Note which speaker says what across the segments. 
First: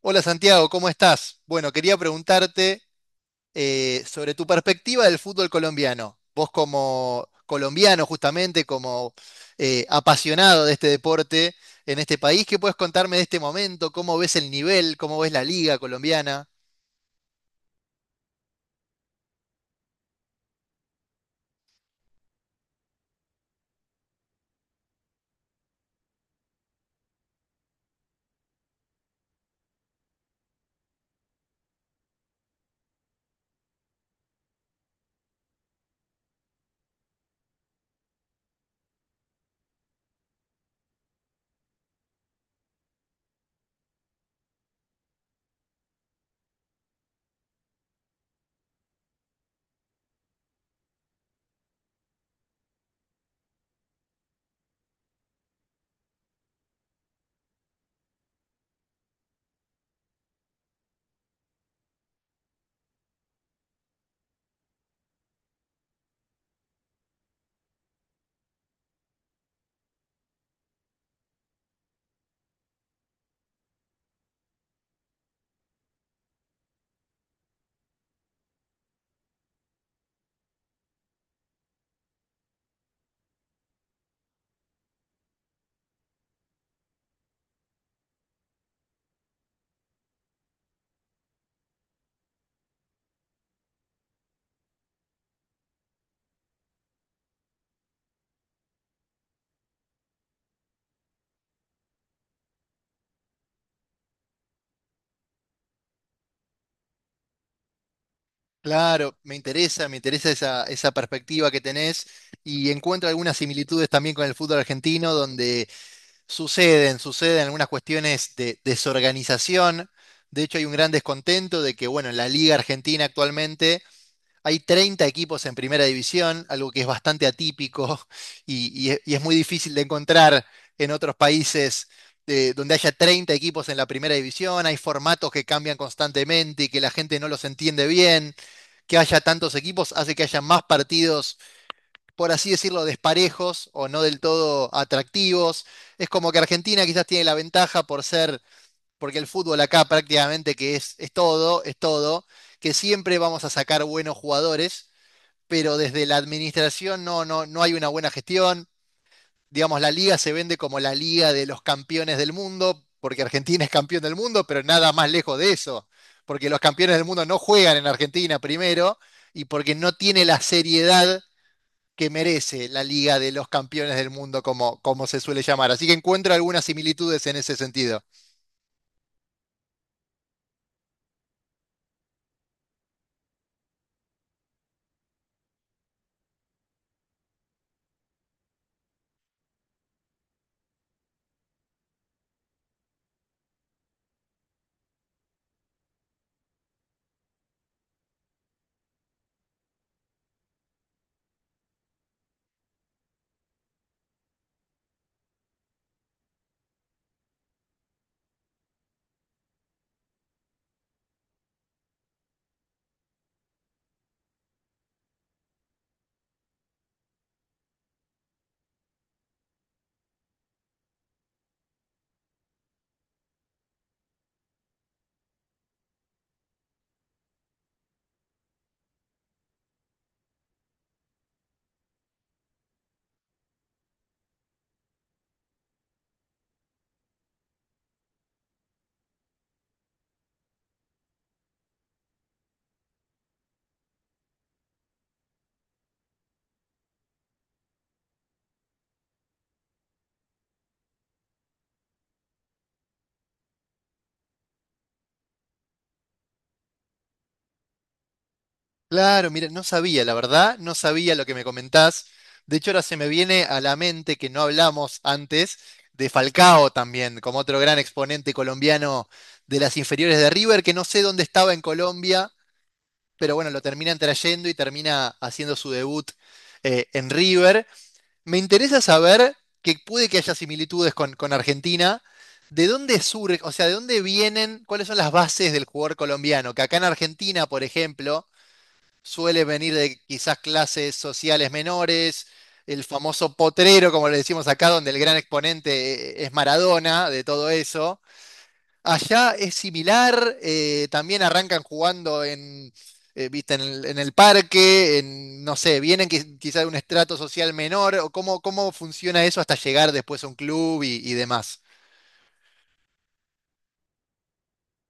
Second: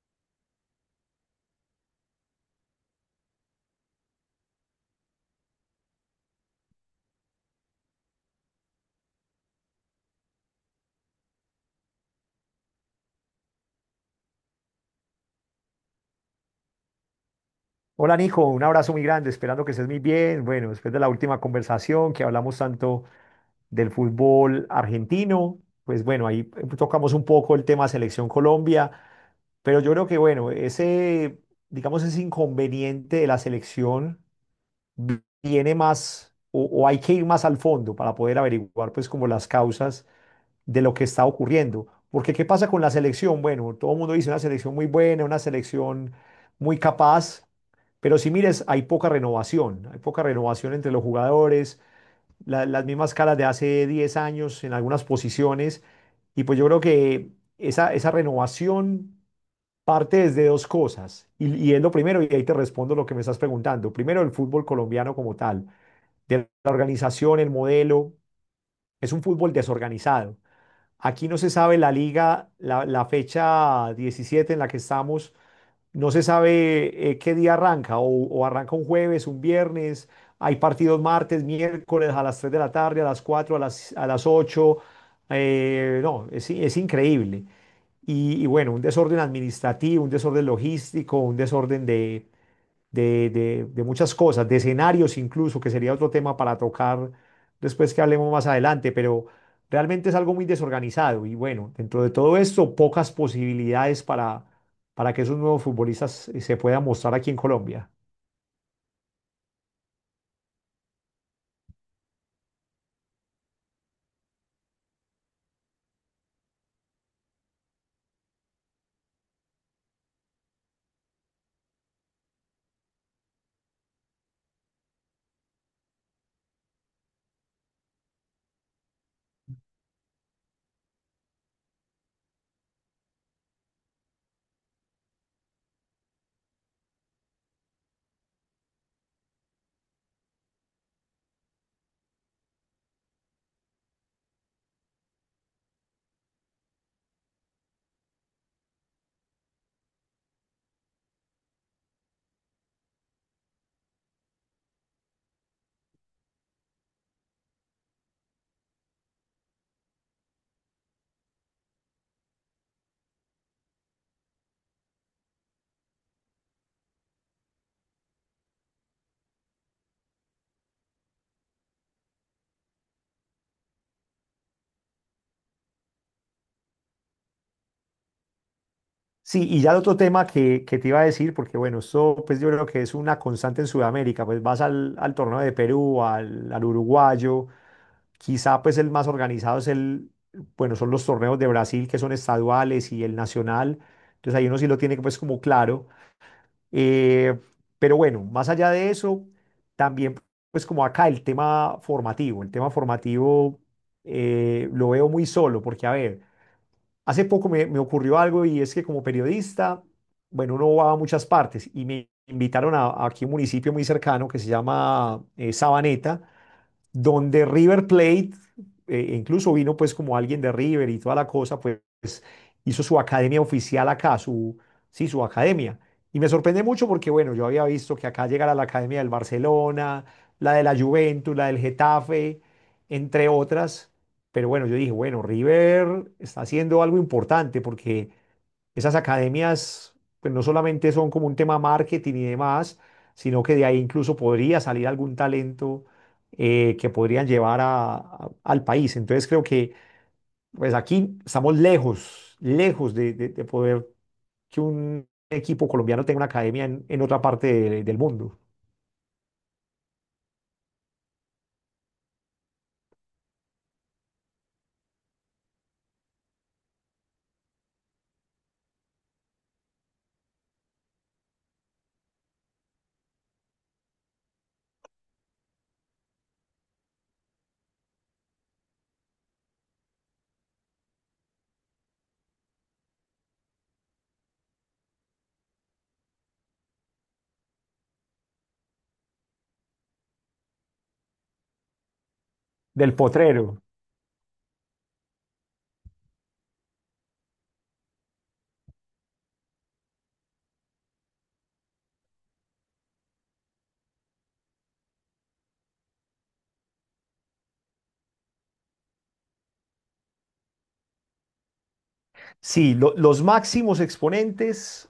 Speaker 1: Hola Santiago, ¿cómo estás? Bueno, quería preguntarte sobre tu perspectiva del fútbol colombiano. Vos como colombiano, justamente, como apasionado de este deporte en este país, ¿qué puedes contarme de este momento? ¿Cómo ves el nivel? ¿Cómo ves la liga colombiana?
Speaker 2: Hola Nico, un abrazo muy grande, esperando que estés muy bien. Bueno, después de la última conversación que hablamos tanto del fútbol argentino, pues bueno, ahí tocamos un poco el tema Selección Colombia, pero yo creo que bueno, ese, digamos, ese inconveniente de la selección viene más o hay que ir más al fondo para poder averiguar pues como las causas de lo que está ocurriendo. Porque ¿qué pasa con la selección? Bueno, todo el mundo dice una selección muy buena, una selección muy capaz, pero si mires, hay poca renovación entre los jugadores, las mismas caras de hace 10 años en algunas posiciones. Y pues yo creo que esa renovación parte desde dos cosas. Y es lo primero, y ahí te respondo lo que me estás preguntando. Primero, el fútbol colombiano como tal, de la organización, el modelo, es un fútbol desorganizado. Aquí no se sabe la liga, la fecha 17 en la que estamos, no se sabe qué día arranca, o arranca un jueves, un viernes, hay partidos martes, miércoles, a las 3 de la tarde, a las 4, a las 8, no, es increíble. Y bueno, un desorden administrativo, un desorden logístico, un desorden de muchas cosas, de escenarios incluso, que sería otro tema para tocar después que hablemos más adelante, pero realmente es algo muy desorganizado y bueno, dentro de todo esto, pocas posibilidades para que esos nuevos futbolistas se puedan mostrar aquí en Colombia.
Speaker 1: Claro, me interesa esa, esa perspectiva que tenés y encuentro algunas similitudes también con el fútbol argentino, donde suceden algunas cuestiones de desorganización. De hecho, hay un gran descontento de que, bueno, en la Liga Argentina actualmente hay 30 equipos en primera división, algo que es bastante atípico y es muy difícil de encontrar en otros países donde haya 30 equipos en la primera división. Hay formatos que cambian constantemente y que la gente no los entiende bien. Que haya tantos equipos hace que haya más partidos, por así decirlo, desparejos o no del todo atractivos. Es como que Argentina quizás tiene la ventaja por ser, porque el fútbol acá prácticamente que es todo, que siempre vamos a sacar buenos jugadores, pero desde la administración no hay una buena gestión. Digamos, la liga se vende como la liga de los campeones del mundo, porque Argentina es campeón del mundo, pero nada más lejos de eso, porque los campeones del mundo no juegan en Argentina primero y porque no tiene la seriedad que merece la Liga de los Campeones del Mundo, como, como se suele llamar. Así que encuentro algunas similitudes en ese sentido.
Speaker 2: Sí, y ya el otro tema que te iba a decir, porque bueno, esto pues yo creo que es una constante en Sudamérica, pues vas al torneo de Perú, al uruguayo. Quizá pues el más organizado bueno, son los torneos de Brasil, que son estaduales y el nacional. Entonces ahí uno sí lo tiene pues como claro. Eh, pero bueno, más allá de eso, también pues como acá el tema formativo, el tema formativo, lo veo muy solo porque a ver, hace poco me ocurrió algo, y es que como periodista, bueno, uno va a muchas partes y me invitaron a aquí un municipio muy cercano que se llama Sabaneta, donde River Plate, incluso vino pues como alguien de River y toda la cosa, pues hizo su academia oficial acá, sí, su academia. Y me sorprende mucho porque, bueno, yo había visto que acá llegara la academia del Barcelona, la de la Juventus, la del Getafe, entre otras. Pero bueno, yo dije, bueno, River está haciendo algo importante porque esas academias pues no solamente son como un tema marketing y demás, sino que de ahí incluso podría salir algún talento que podrían llevar al país. Entonces creo que pues aquí estamos lejos, lejos de poder que un equipo colombiano tenga una academia en otra parte del mundo.
Speaker 1: Claro, mira, no sabía, la verdad, no sabía lo que me comentás. De hecho, ahora se me viene a la mente que no hablamos antes de Falcao también, como otro gran exponente colombiano de las inferiores de River, que no sé dónde estaba en Colombia, pero bueno, lo terminan trayendo y termina haciendo su debut en River. Me interesa saber que puede que haya similitudes con Argentina. ¿De dónde surge, o sea, de dónde vienen, cuáles son las bases del jugador colombiano? Que acá en Argentina, por ejemplo, suele venir de quizás clases sociales menores, el
Speaker 2: Del
Speaker 1: famoso
Speaker 2: potrero.
Speaker 1: potrero, como le decimos acá, donde el gran exponente es Maradona, de todo eso. Allá es similar, también arrancan jugando en, viste, en el parque, en, no sé, vienen quizás de un estrato social menor, o cómo, cómo funciona eso hasta llegar después a un club y demás.
Speaker 2: Sí, los máximos exponentes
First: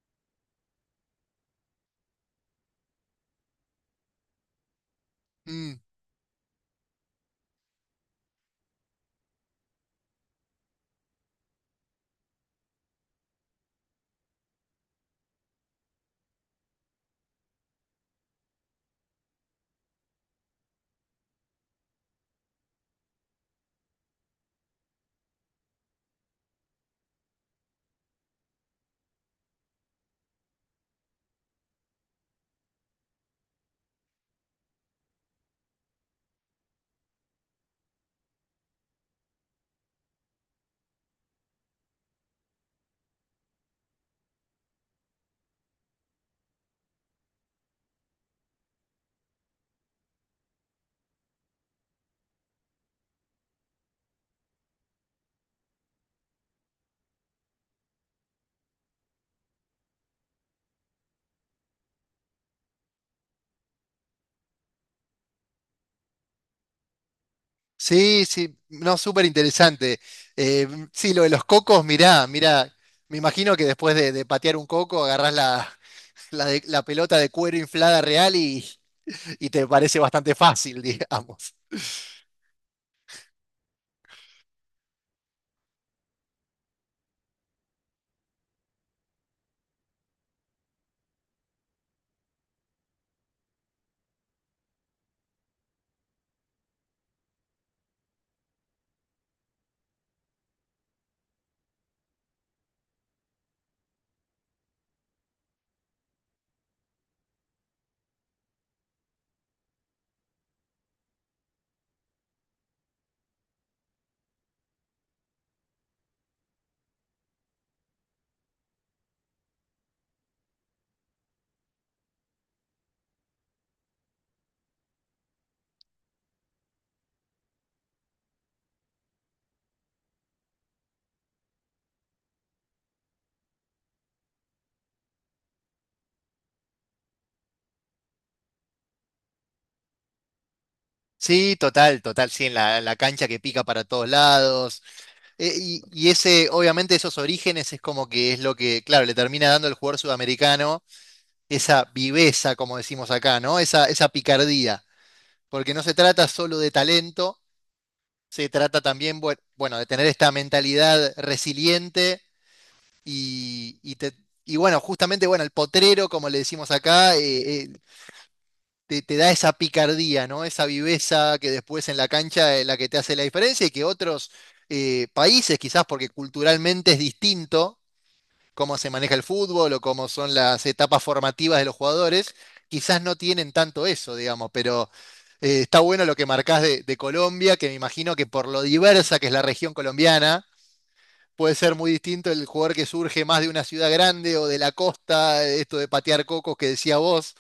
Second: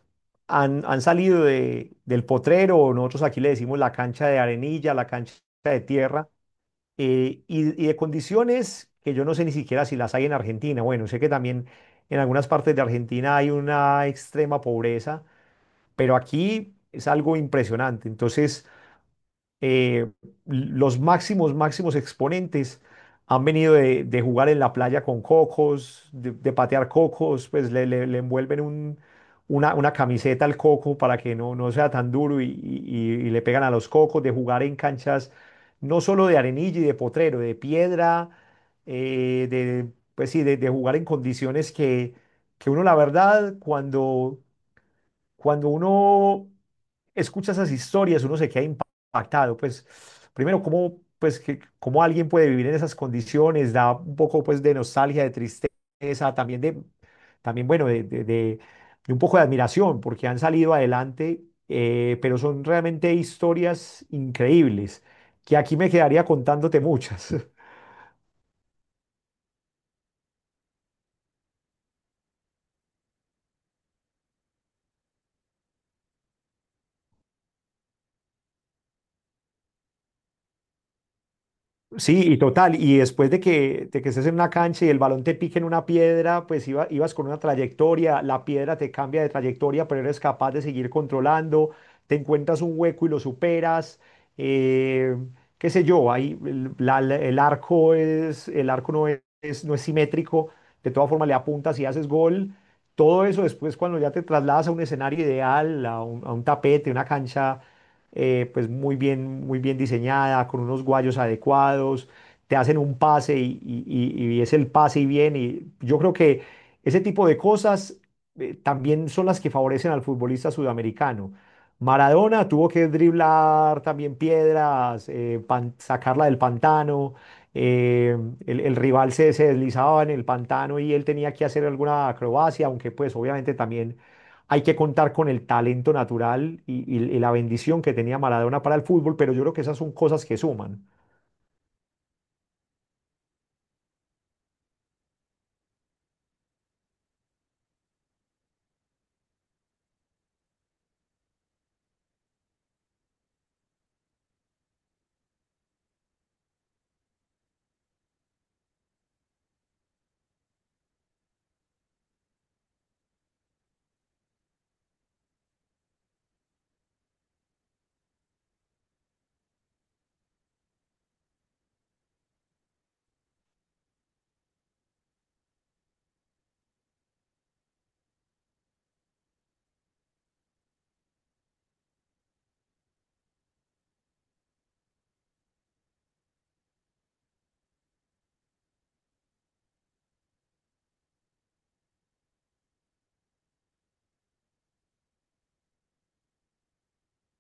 Speaker 2: han salido del potrero, o nosotros aquí le decimos la cancha de arenilla, la cancha
Speaker 1: Mm,
Speaker 2: de tierra, y de condiciones que yo no sé ni siquiera si las hay en Argentina. Bueno, sé que también en algunas partes de Argentina hay una extrema pobreza, pero aquí es algo impresionante. Entonces, eh, los máximos, máximos exponentes han venido de jugar en la playa con cocos, de patear cocos. Pues le envuelven una camiseta al coco para que no sea tan duro, y y le pegan a los cocos, de jugar en canchas no solo de arenilla y de potrero, de piedra, pues sí, de jugar en condiciones que uno la verdad cuando uno escucha esas historias, uno se queda impactado. Pues primero, cómo, pues, cómo alguien puede vivir en esas condiciones, da un poco pues de nostalgia, de tristeza, también bueno, de un poco de admiración, porque han salido adelante, pero son realmente historias increíbles, que aquí me quedaría contándote muchas.
Speaker 1: sí, sí, no, súper interesante. Eh, sí, lo de los cocos, mirá, mirá, me imagino que después de patear un coco agarrás la, la pelota de cuero inflada real y te parece bastante fácil, digamos.
Speaker 2: Sí, y total. Y después de que estés en una cancha y el balón te pique en una piedra, pues ibas con una trayectoria, la piedra te cambia de trayectoria, pero eres capaz de seguir controlando, te encuentras un hueco y lo superas. Eh, qué sé yo. Ahí el arco no es simétrico, de todas formas le apuntas y haces gol. Todo eso después cuando ya te trasladas a un escenario ideal, a un tapete, una cancha pues muy bien diseñada, con unos guayos adecuados, te hacen un pase y es el pase y bien. Y yo creo que ese tipo de cosas también son las que favorecen al futbolista sudamericano. Maradona tuvo que driblar también piedras, sacarla del pantano. eh, el rival se deslizaba en el pantano y él tenía que hacer alguna acrobacia, aunque pues obviamente también hay que contar con el talento natural y la bendición que tenía Maradona para el fútbol, pero yo creo que esas son cosas que suman.
Speaker 1: Sí, total, total, sí, en la, la cancha que pica para todos lados. Y ese, obviamente, esos orígenes es como que es lo que, claro, le termina dando el jugador sudamericano esa viveza, como decimos acá, ¿no? Esa picardía. Porque no se trata solo de talento, se trata también, bueno, de tener esta mentalidad resiliente y, y te- y bueno, justamente, bueno, el potrero, como le decimos acá, te da esa picardía, ¿no? Esa viveza que después en la cancha es la que te hace la diferencia y que otros países, quizás porque culturalmente es distinto cómo se maneja el fútbol o cómo son las etapas formativas de los jugadores, quizás no tienen tanto eso, digamos, pero está bueno lo que marcás de Colombia, que me imagino que por lo diversa que es la región colombiana, puede ser muy distinto el jugador que surge más de una ciudad grande o de la costa, esto de patear cocos que decía vos.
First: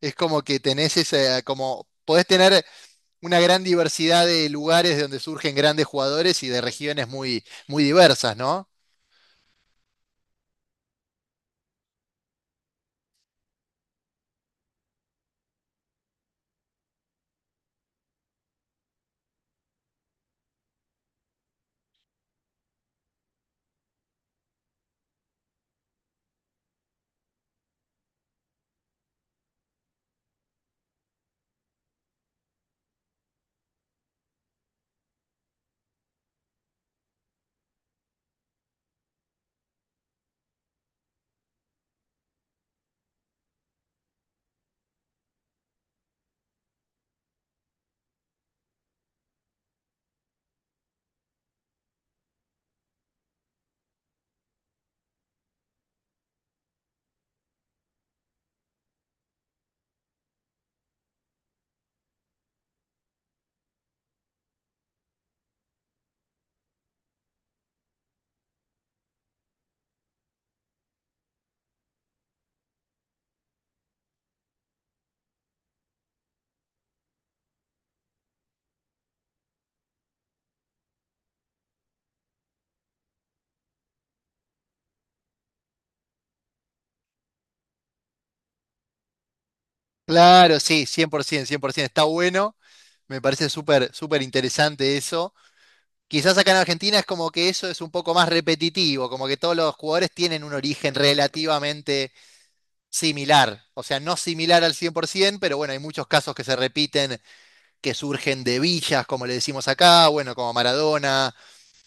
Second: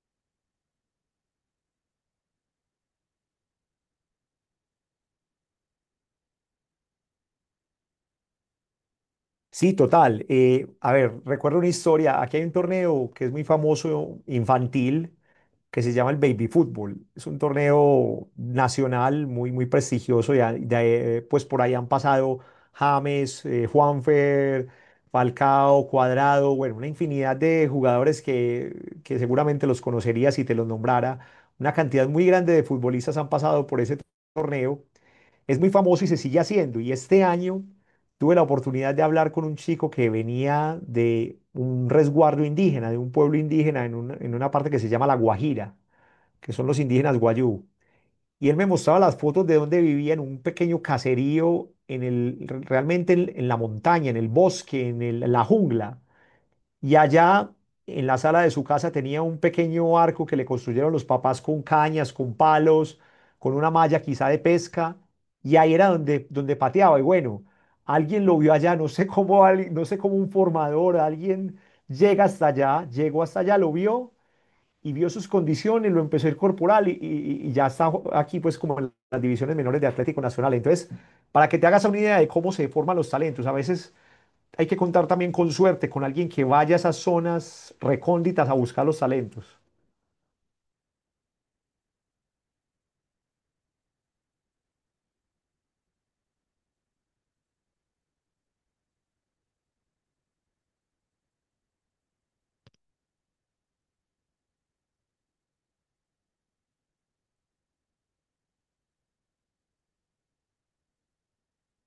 Speaker 1: Es como que tenés esa, como podés tener una gran diversidad de lugares de donde surgen grandes jugadores y de regiones muy, muy diversas, ¿no?
Speaker 2: Sí, total. Eh, a ver, recuerdo una historia. Aquí hay un torneo que es muy famoso, infantil, que se llama el Baby Fútbol. Es un torneo nacional muy, muy prestigioso. Y pues por ahí han pasado James, Juanfer, Falcao, Cuadrado, bueno, una infinidad de jugadores que seguramente los conocería si te los nombrara. Una cantidad muy grande de futbolistas han pasado por ese torneo. Es muy famoso y se sigue haciendo. Y este año tuve la oportunidad de hablar con un chico que venía de un resguardo indígena, de un pueblo indígena en una parte que se llama La Guajira, que son los indígenas Guayú. Y él me mostraba las fotos de donde vivía en un pequeño caserío, realmente en la montaña, en el bosque, la jungla. Y allá, en la sala de su casa, tenía un pequeño arco que le construyeron los papás con cañas, con palos, con una malla quizá de pesca. Y ahí era donde pateaba. Y bueno, alguien lo vio allá, no sé cómo, no sé cómo un formador, alguien llegó hasta allá, lo vio y vio sus condiciones, lo empezó a incorporar y ya está aquí pues como en las divisiones menores de Atlético Nacional. Entonces, para que te hagas una idea de cómo se forman los talentos, a veces hay que contar también con suerte, con alguien que vaya a esas zonas recónditas a buscar los talentos.
Speaker 1: Claro, sí, por ciento, cien por 100%, está bueno. Me parece súper, súper interesante eso. Quizás acá en Argentina es como que eso es un poco más repetitivo, como que todos los jugadores tienen un origen relativamente similar, o sea, no similar al 100%, pero bueno, hay muchos casos que se repiten, que surgen de villas, como le decimos acá, bueno, como Maradona,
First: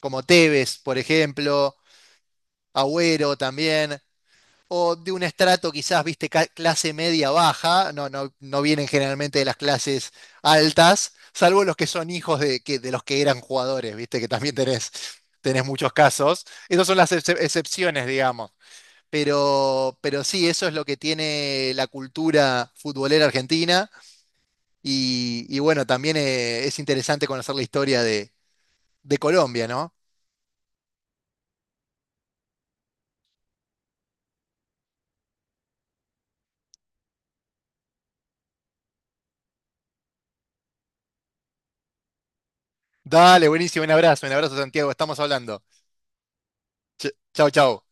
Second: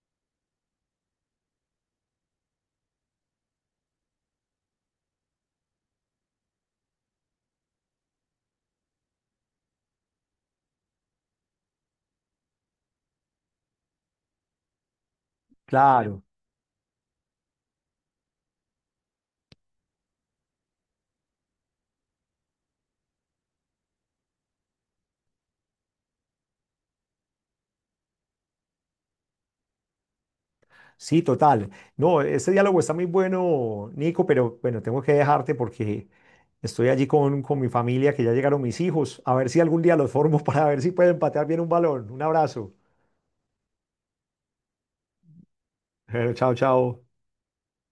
Speaker 1: como Tevez, por ejemplo, Agüero también, o de un estrato quizás, viste, clase media baja, no vienen generalmente de las clases altas, salvo los que son hijos de, que, de los que eran jugadores, viste, que también tenés, tenés muchos
Speaker 2: Claro,
Speaker 1: casos. Esas son las excepciones, digamos. Pero sí, eso es lo que tiene la cultura futbolera argentina. Y bueno, también es interesante conocer la historia de Colombia, ¿no?
Speaker 2: sí, total. No, este diálogo está muy bueno, Nico, pero bueno, tengo que dejarte porque estoy allí con mi familia, que ya llegaron mis hijos. A ver si algún día los formo para ver si pueden patear bien un balón. Un abrazo.
Speaker 1: Dale, buenísimo, un abrazo Santiago, estamos hablando.
Speaker 2: Bueno, chao, chao.
Speaker 1: Chau, chau.